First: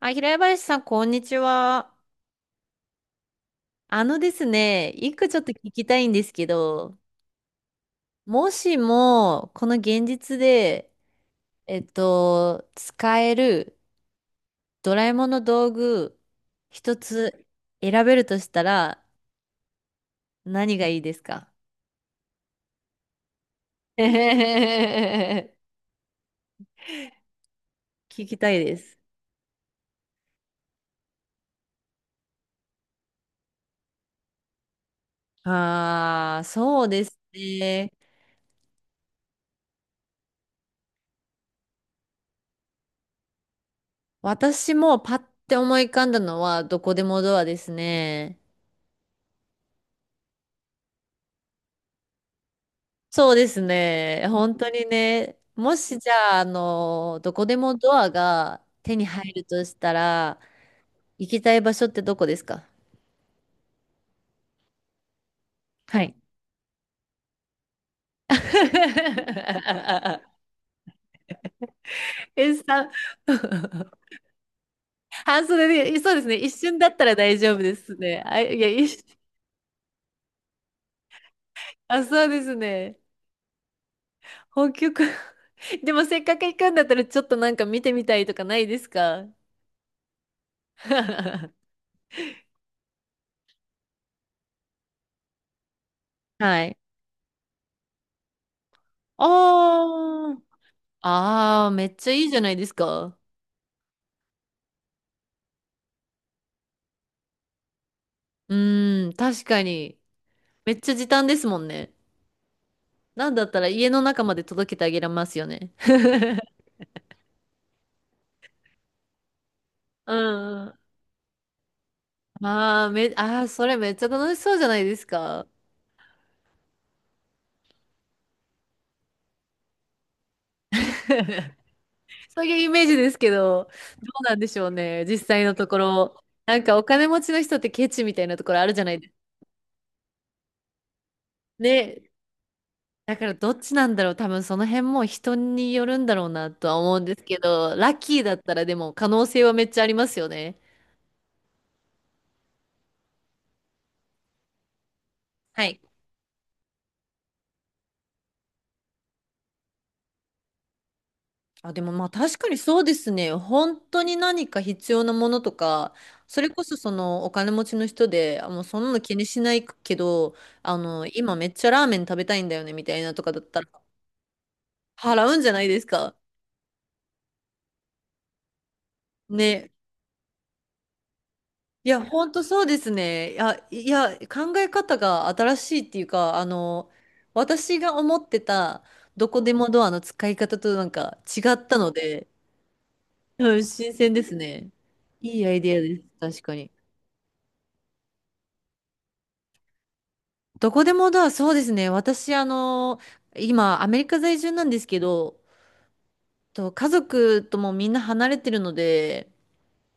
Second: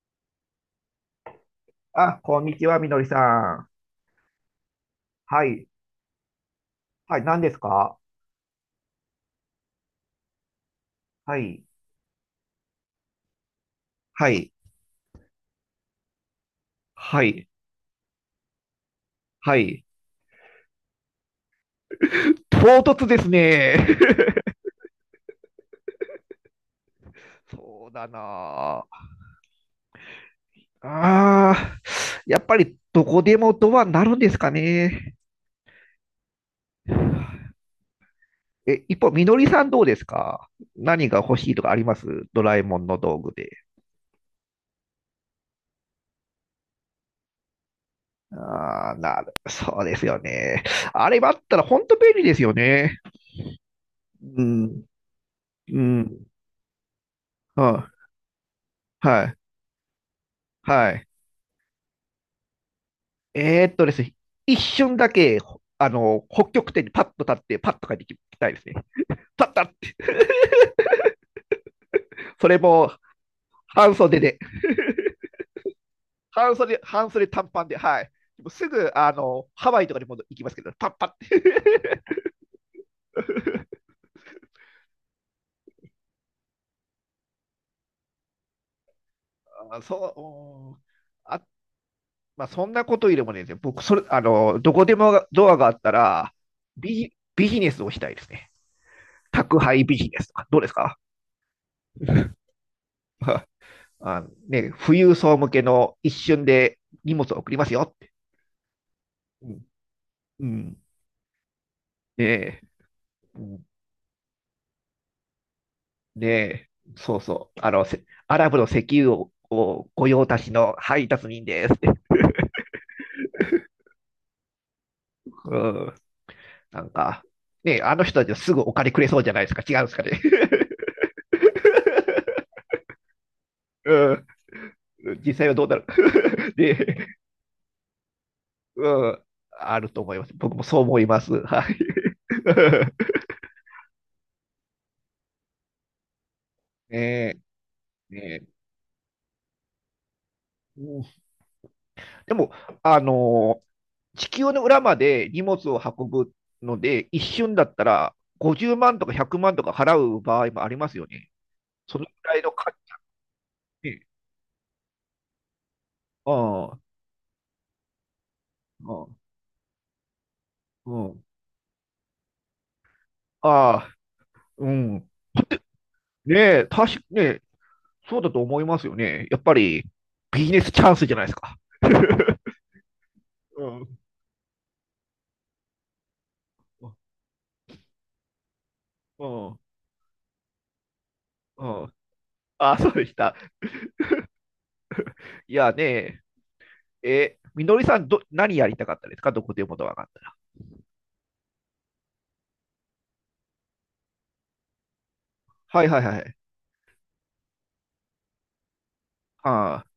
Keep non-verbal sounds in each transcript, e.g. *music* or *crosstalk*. あ、平林さん、こんにちは。あ、こんにちは、みのりさん。あのですね、一個ちょはっとい。聞きたいんですけど、はい、何ですか？もしも、この現実で、はい。使えるはい。ドラえもんの道具、一はつい。選べるとしたら、はい。何がいいですか？ *laughs* 唐突ですね。*laughs* *laughs* そうだな聞きたいです。あ。ああ、やっぱりどこでもドアになるんですかね。ああ、そうですね。え、一方、みのりさんどうですか？何が欲しいとかあります？ドラえもんの道具で。私もパッて思い浮かんだのは、どこでもドアですね。ああ、なる、そうですよね。あれがあったら本当便利ですよね。そうですね。う本当ん、にね、もうしじん、ゃあ、どこでうもん、ドアが手には入い、るとしたら、はい。行きたい場所ってどこですか？ですね、一瞬だけ、ほあはい。の、北極点にパッと立って、パッと帰ってきたいですね。パッパッって。*laughs* *laughs* そえ、れさ、も、*laughs* 半袖で、半袖で、そうですね。一瞬だった半ら袖大短丈夫パンでで、すはい。ね。あ、もういすや、一ぐ、瞬ハワイとかにも行きますけどね、パッパッって。あ、そうですね。*laughs* 北極。*laughs* でもせっかく行くんだったら、ちょっとなんか見てみたいとかないですか？ あそう、うん。あ、*laughs* まあ、そんなことよりもね、僕、それ、どこでもドアがあったら、はい。ビジネスをしたいですね。宅配ビジネスとあか、どうですか？ あ、ああ、めっちゃいいじゃない *laughs* ですか。あのね、富裕層向けの一瞬で荷物を送りますよって。うーん、確うかんに。うめっん。ちゃ時短ですもんね。ねえ、なんうだったん。ら家の中まで届けてあげられますよね。ね *laughs* え、そうそう。あの、せアラブの石油を、御う用達んうのん。配達人ですって。まあ、ああ、それめっちゃ楽しそうじゃないですか。うん。なんか、ねえ、あの人たちはすぐお金くれそうじゃないですか。違うんですかね。そういうイメージですけど、ど *laughs* ううん。なんでしょうね、実実際際のはどうとなこる？ ろ。*laughs* なんかおで、金持ちの人ってケチみたいなところあるじゃうないですか。ん。あると思います。僕もそう思います。はい。ね、だ *laughs* からどっちなんだろう、多分その辺も人によるんだろうなとは思ねうんですえ、けど、ラッキーだっねたらでも可能性はめっちゃありますよね。え。でも、あの、地球の裏まで荷は物い。を運ぶので、一瞬だったら50万とか100万とか払う場合もありますよね。あ、でもそのまあぐら確いかのに価そうですね。本値。当に何か必要なものとか、それこあそあ、そのお金持ちの人で、あ、もうそんなのう気にしないけど、ん、うん。今めっちゃラーメン食べたいんだよねみたいなとかだったら、ああ、うん。払うんじゃないですか。ねえ、確かね、そうだと思いますよね。やっぱね。りビジネスチャンスじゃないですか。いや、本 *laughs* 当そうですね。いうや、いん、や、考え方が新しいっていうか、私が思ってたうどこでん、もドアの使い方となんか違っうたのん。で、ああ、そうでした。うん、新鮮ですね。いいアいイやデアです。ね確かに。え、え、みのりさんど、何やりたかったですか？どこでもドアがあったら。どこでもだ、そうですね。私、今、アメリカ在住なんですけど、はいはいはい。と家族ともみんな離れてるので、ああ、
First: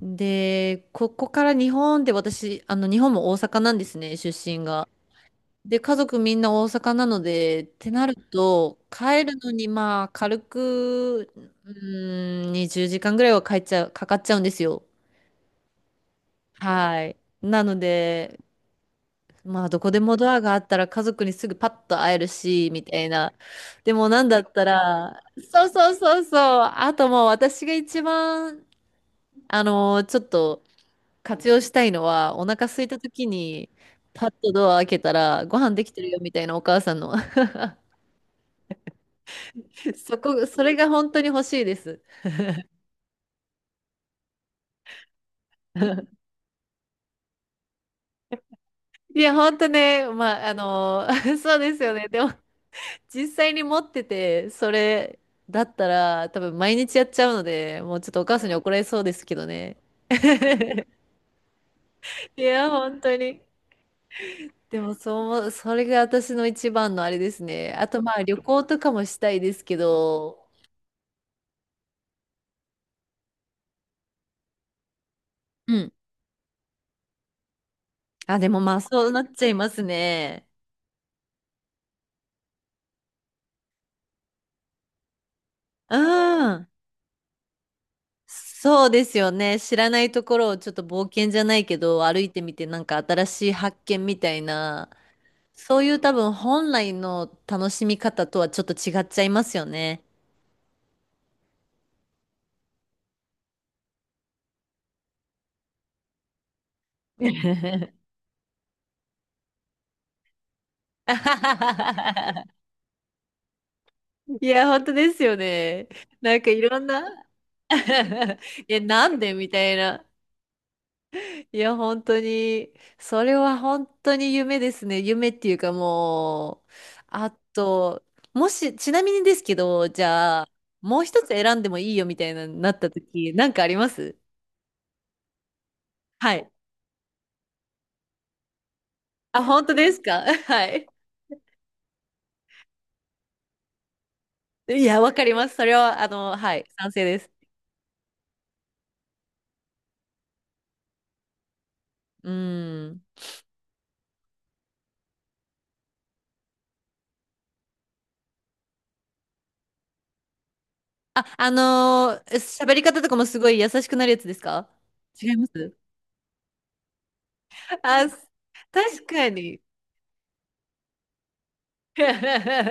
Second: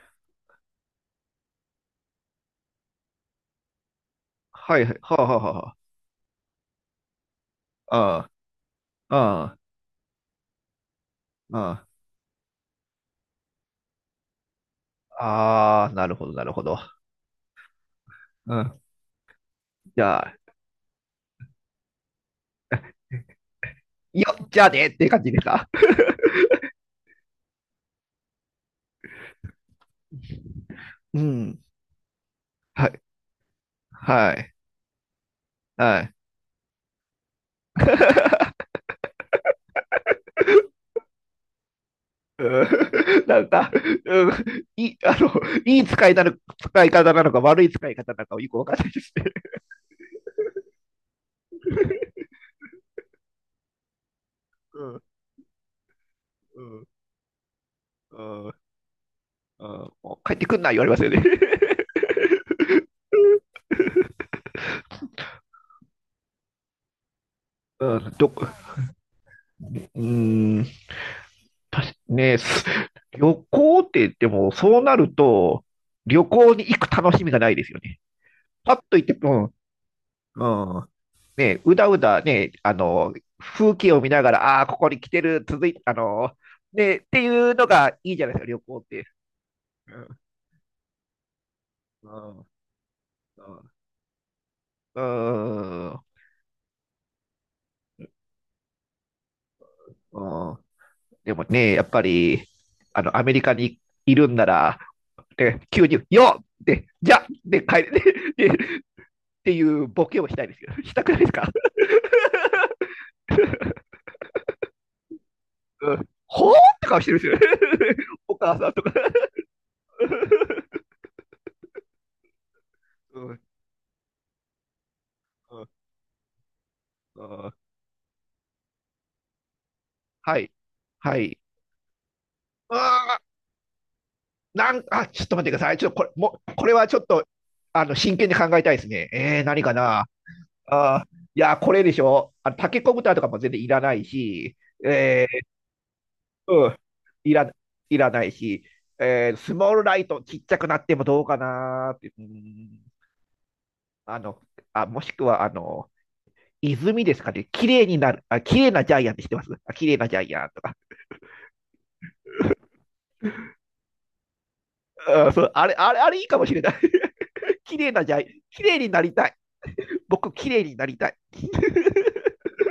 で、ここから日本で私、日本も大阪なんですね、出身はいが。はい。はあはあはで、家族みんな大阪なので、ってあ。なると、あ帰るあ。のあに、まあ、軽く、うあ、あ20時間ぐらいは帰っちゃう、かかっちゃうんですよ。あ、ああなるほど、なるほど。はい。なので、うん。まあ、どこでじもゃドあ、アがあったら家族にすぐパッと会えるし、みたいな。でも、なんよだっ、っじたゃあねってら、感じですそか？うそうそうそう。あともう私が一番、ちょっとう活用ん。したいのは、お腹空いはたい、時に、パッはとい、ドア開けたら、ご飯できてはるい。よ、みたいなお母さんの。*laughs* それが本当に欲しいです。うん。 *laughs* なんか、うん、いい、いい使いな *laughs* の、使い方なのか、悪い使い方なのか、よくわかんないですいね。や、本当ね、まあ、*laughs* そうですよね。でも、実際に持ってて、そうん、れだったら多分う毎ん、日やっちゃうので、もうちょっとうお母さん、んうん。に怒られそうですけどね。もう帰ってくんな、言われますよね。いや、本当に。でもそう思う、それが私の一番のあれですね。*laughs* あうとん、まあど旅こ、行とかもしたいですけうーど、ん、たし、ね、す旅行って言っても、そうなると、うん。旅行に行く楽しみがないですよね。あ、でもまパあッと行っそうて、なうっちん、ゃいますね。うん。ね、うだうだね、風景を見ながら、ああー、ここに来てる、続いあうの、ん。ね、っていうのがいいじゃないですか、旅行っそうでて。すよね。知らうないんところをちょっと冒険じゃないけど、う歩いんてうん。みてなんか新しい発見みたいな、うそういうん。多分本来の楽しみ方とはちょっと違っちゃいますよね。うん。でもね、やっぱり、アメリカにいるんなら、で急に、よっでじゃっで、帰って、*laughs* い *laughs* で、でっていうボケをしたいですよ。したくないですか？や、本当ですよね。うん。なんほかーいろっんて顔してるな んですよ。*laughs* お *laughs* 母さいんや、とか。*laughs* なんでみたいな。いや、本当に、うそれん。は本当に夢ですね。夢っていううん。かもう、うあん。と、もし、ちなみにですけど、じはゃあ、い。もうは一つい。選んでもいいよみたいな、なったあ時、なんかあります？なん、あ、ちょっと待ってください。ちょっとこれ、はもい。う、これはちょっと、真剣に考えたいですね。あ、何本か当ですな。か？ *laughs* はい。あー、いや、これでしょ。あの、タケコプターとかも全然いらないし、いや、わかえります。それは、ー、はい、うん、賛成です。いら、いらないし、えー、スモールライトちっちゃくなってもどうかなーって、ううん、ん。あの、あ、もしくは、あの、泉ですかね。綺麗になる、あ、綺麗なジャイアンって知ってます？あ、綺麗なジャイアンとか。あ、喋り方とかもすごい優しくなるやつですか？違うん、いそまう、あれ、す？あれ、あれいいかもしれない。*laughs* 綺麗なあ、ジャイ、綺麗にな確りたかい。に。僕、綺麗になりたい。*laughs*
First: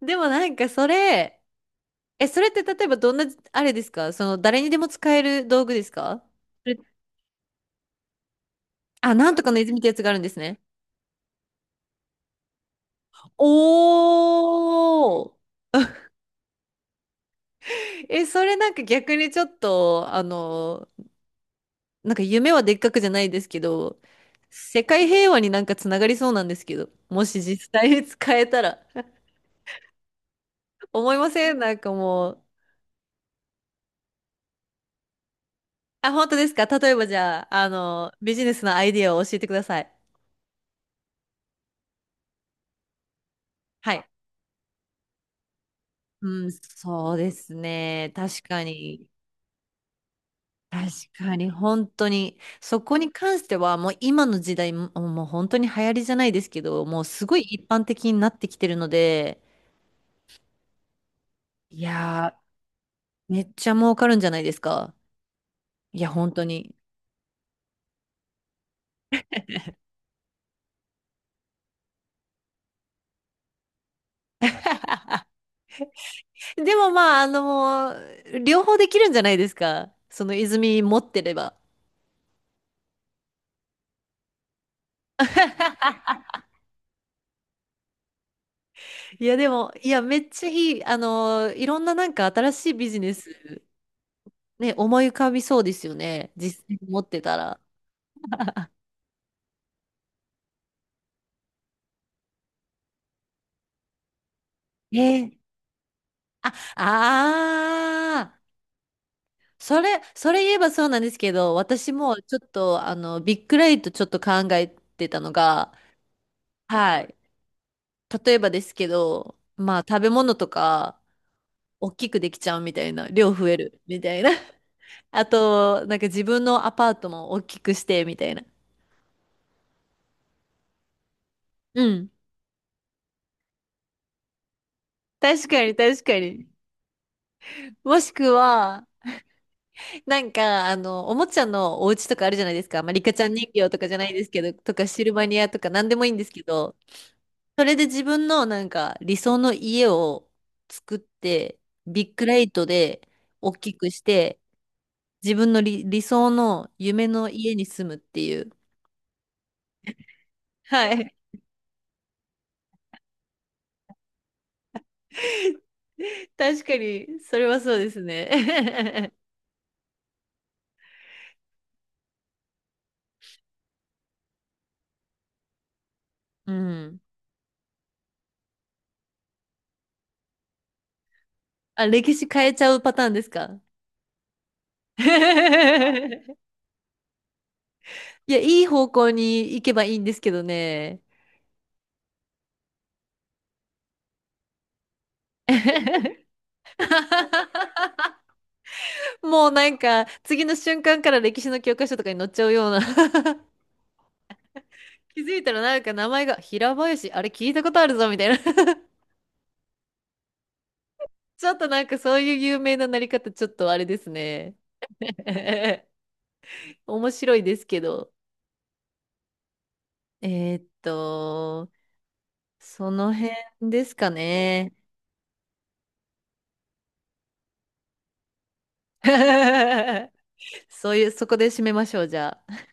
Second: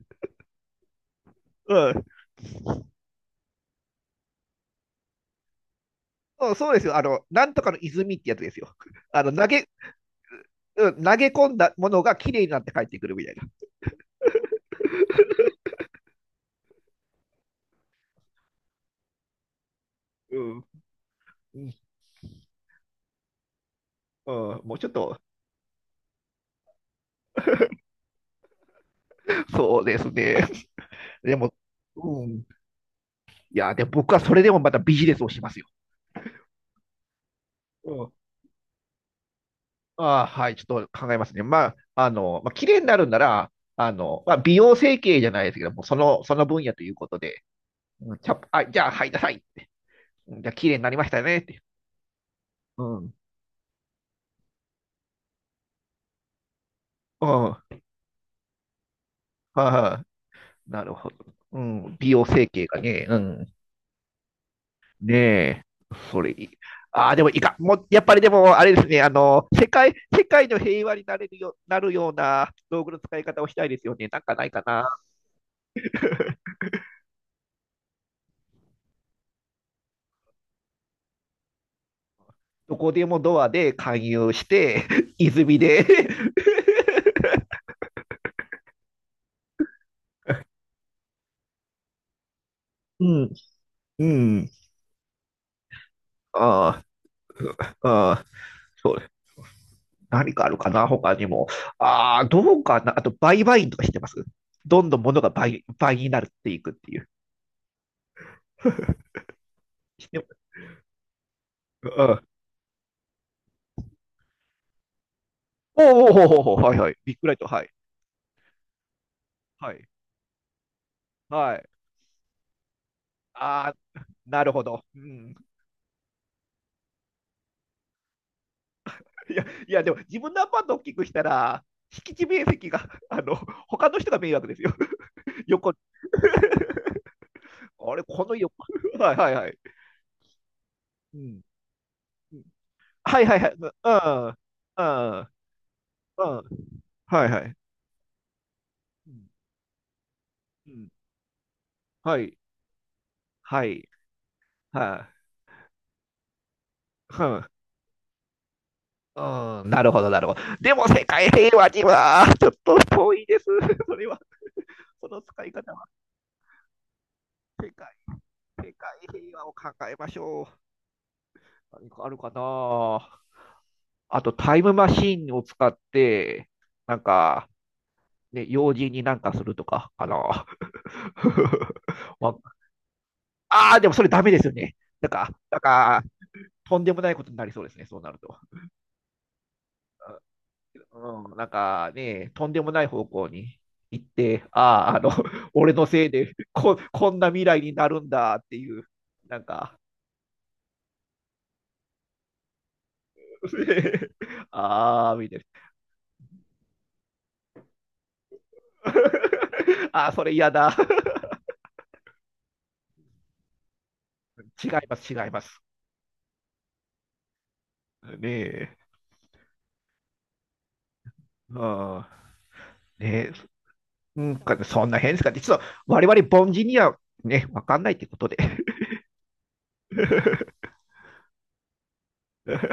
でもなんかそれ、うん、え、それって例えばどんな、あれですか？その誰にでも使える道具ですか？そうそそうれですよ。あの、なんとかの泉ってやつですよ。*laughs* あ、あなの、んと投かのげ、泉ってやつがあるんですね。うん、投げ込んだものが綺麗になって帰ってくるみたいな。おー。え、それなんか逆にちょっと、うん。うん、なんか夢はでっかくじゃないですけど、うん、もう世ちょっ界と、平和になんかつながりそうなんですけど、もし実際に使えたら。そうですね。*laughs* 思いまでせも、ん？なんかうもう。ん。いや、で、僕はそれでもまたビジネスをしますよ。あ、本当ですか？例えばじゃあ、うん。ビジネスのアイディアを教えてください。ああ、はい、ちょっと考えますね。まあ、あの、まあ、綺麗になるんなら、あはい。の、まあ、美容整形じゃないですけども、その、そのうん、分野というこそうとでで、すね。うん、ちゃ確かあ、じゃあ、はに。い、なさい。うん、じゃあ、綺麗に確なりましたかねっに、て。本当に。そうこにん。関しては、もう今の時代、もう本当に流行りじゃないですけど、もうすうん。ごいは一般的になってきてるので、いはい、なるほど。ういん、美容や整形がね、うー、めっん。ちゃ儲かるんじゃないですか。ねえ、いや、それ本い当い。に。ああ、でもいいか。もう、やっぱりでも、あれですね、あの、世界の平和になれるよ、なるような道具の使い方をしたいですよね。なんかないかな。でもまあ、両方できるんじゃないですか。その泉持ってれば。どこでもドアで勧誘して、*laughs* 泉で *laughs* いや、でも、いや、めっちゃいい。いろんななんか新しいビ *laughs* ジうネん、ス、うん。ね、思い浮かびそうですよね。実際あに持ってたら。あ、ああ、そうです。何かあるかな、他にも。ああ、どうかな。あと、売買員とかしてます？どんどん物がえ倍になっていくっていう。ああー、*laughs* それ言えばそうなんですけど、私うもん、ちょっと、ビッグライトちょっと考えてたのが、おおおおおお、はいはい。はビい。ッグライト、はい。例えばですけど、はまあ、い。食べ物とか、はい。大きくできちゃうみたいな、量増えあるみあ、たいな。*laughs* なるほど。うあん。と、なんか自分のアパートも大きくしてみたいな。いや、いや、でも自分のアパート大きくしたら、うん。敷地面積が、あの、他の人が迷惑ですよ。*laughs* 確か横。に、*laughs* 確かに。あもれ、しこくの横。は、*laughs* はいはいはい。なんか、おうもちん。ゃのお家とかあうるじん、ゃないですか。まあ、リカちはゃいんはいは人い。形とかうじゃないでん。すうん。けど、とかシルバうニアとかなんでん。もいいんですうけん、ど、はいはい。それで自分のなんかう理ん。想の家をうん、作って、ビッはグい。ライトで大はきい。くして、はい。自分の理想の夢うのん。家に住むっていう。うん。なるほど、なるほど。でも、は世い。界平和には、ちょっと遠いです。*laughs* それは、その使い *laughs* 方は。確かに、それは世そう界です世界ね。平和を考えましょう。何かあるかな？あと、タイムマシンを使っ *laughs* て、うなん。んか、ね、用心になんかするとか、かな。*laughs* あ、歴史ま変えちゃうパターンですか？ あ、あー、でもそれダメですよね。なんか、*laughs* とんでもないことになりそうですね、そうなるいと。や、いい方向に行けばいいんですけどね。うん、なんかね、とんでもない方向に行って、ああ、あの、*laughs* 俺のせいで *laughs* こ、こんな未来になるんだっていう、なんもうなんか、か、次の瞬間から歴史の教科書とかに載っちゃうような *laughs* *laughs* ああ、気みづたいいな。たらなんか名前が平林、あれ聞いたことあるぞみたいな *laughs* *laughs* あー、それ嫌だ。*laughs* ちょっとなんかそういう有名ななり方、ちょっとあれですね。違います。*laughs* 面白いですけど。ねえ。えーっと、ああそのねえ。辺ですかうんかね、ね。そんな変ですかね。実は我々凡人にはね、わかんないってことで。*laughs* *laughs* そういう、そこで締めましょう、じゃあ。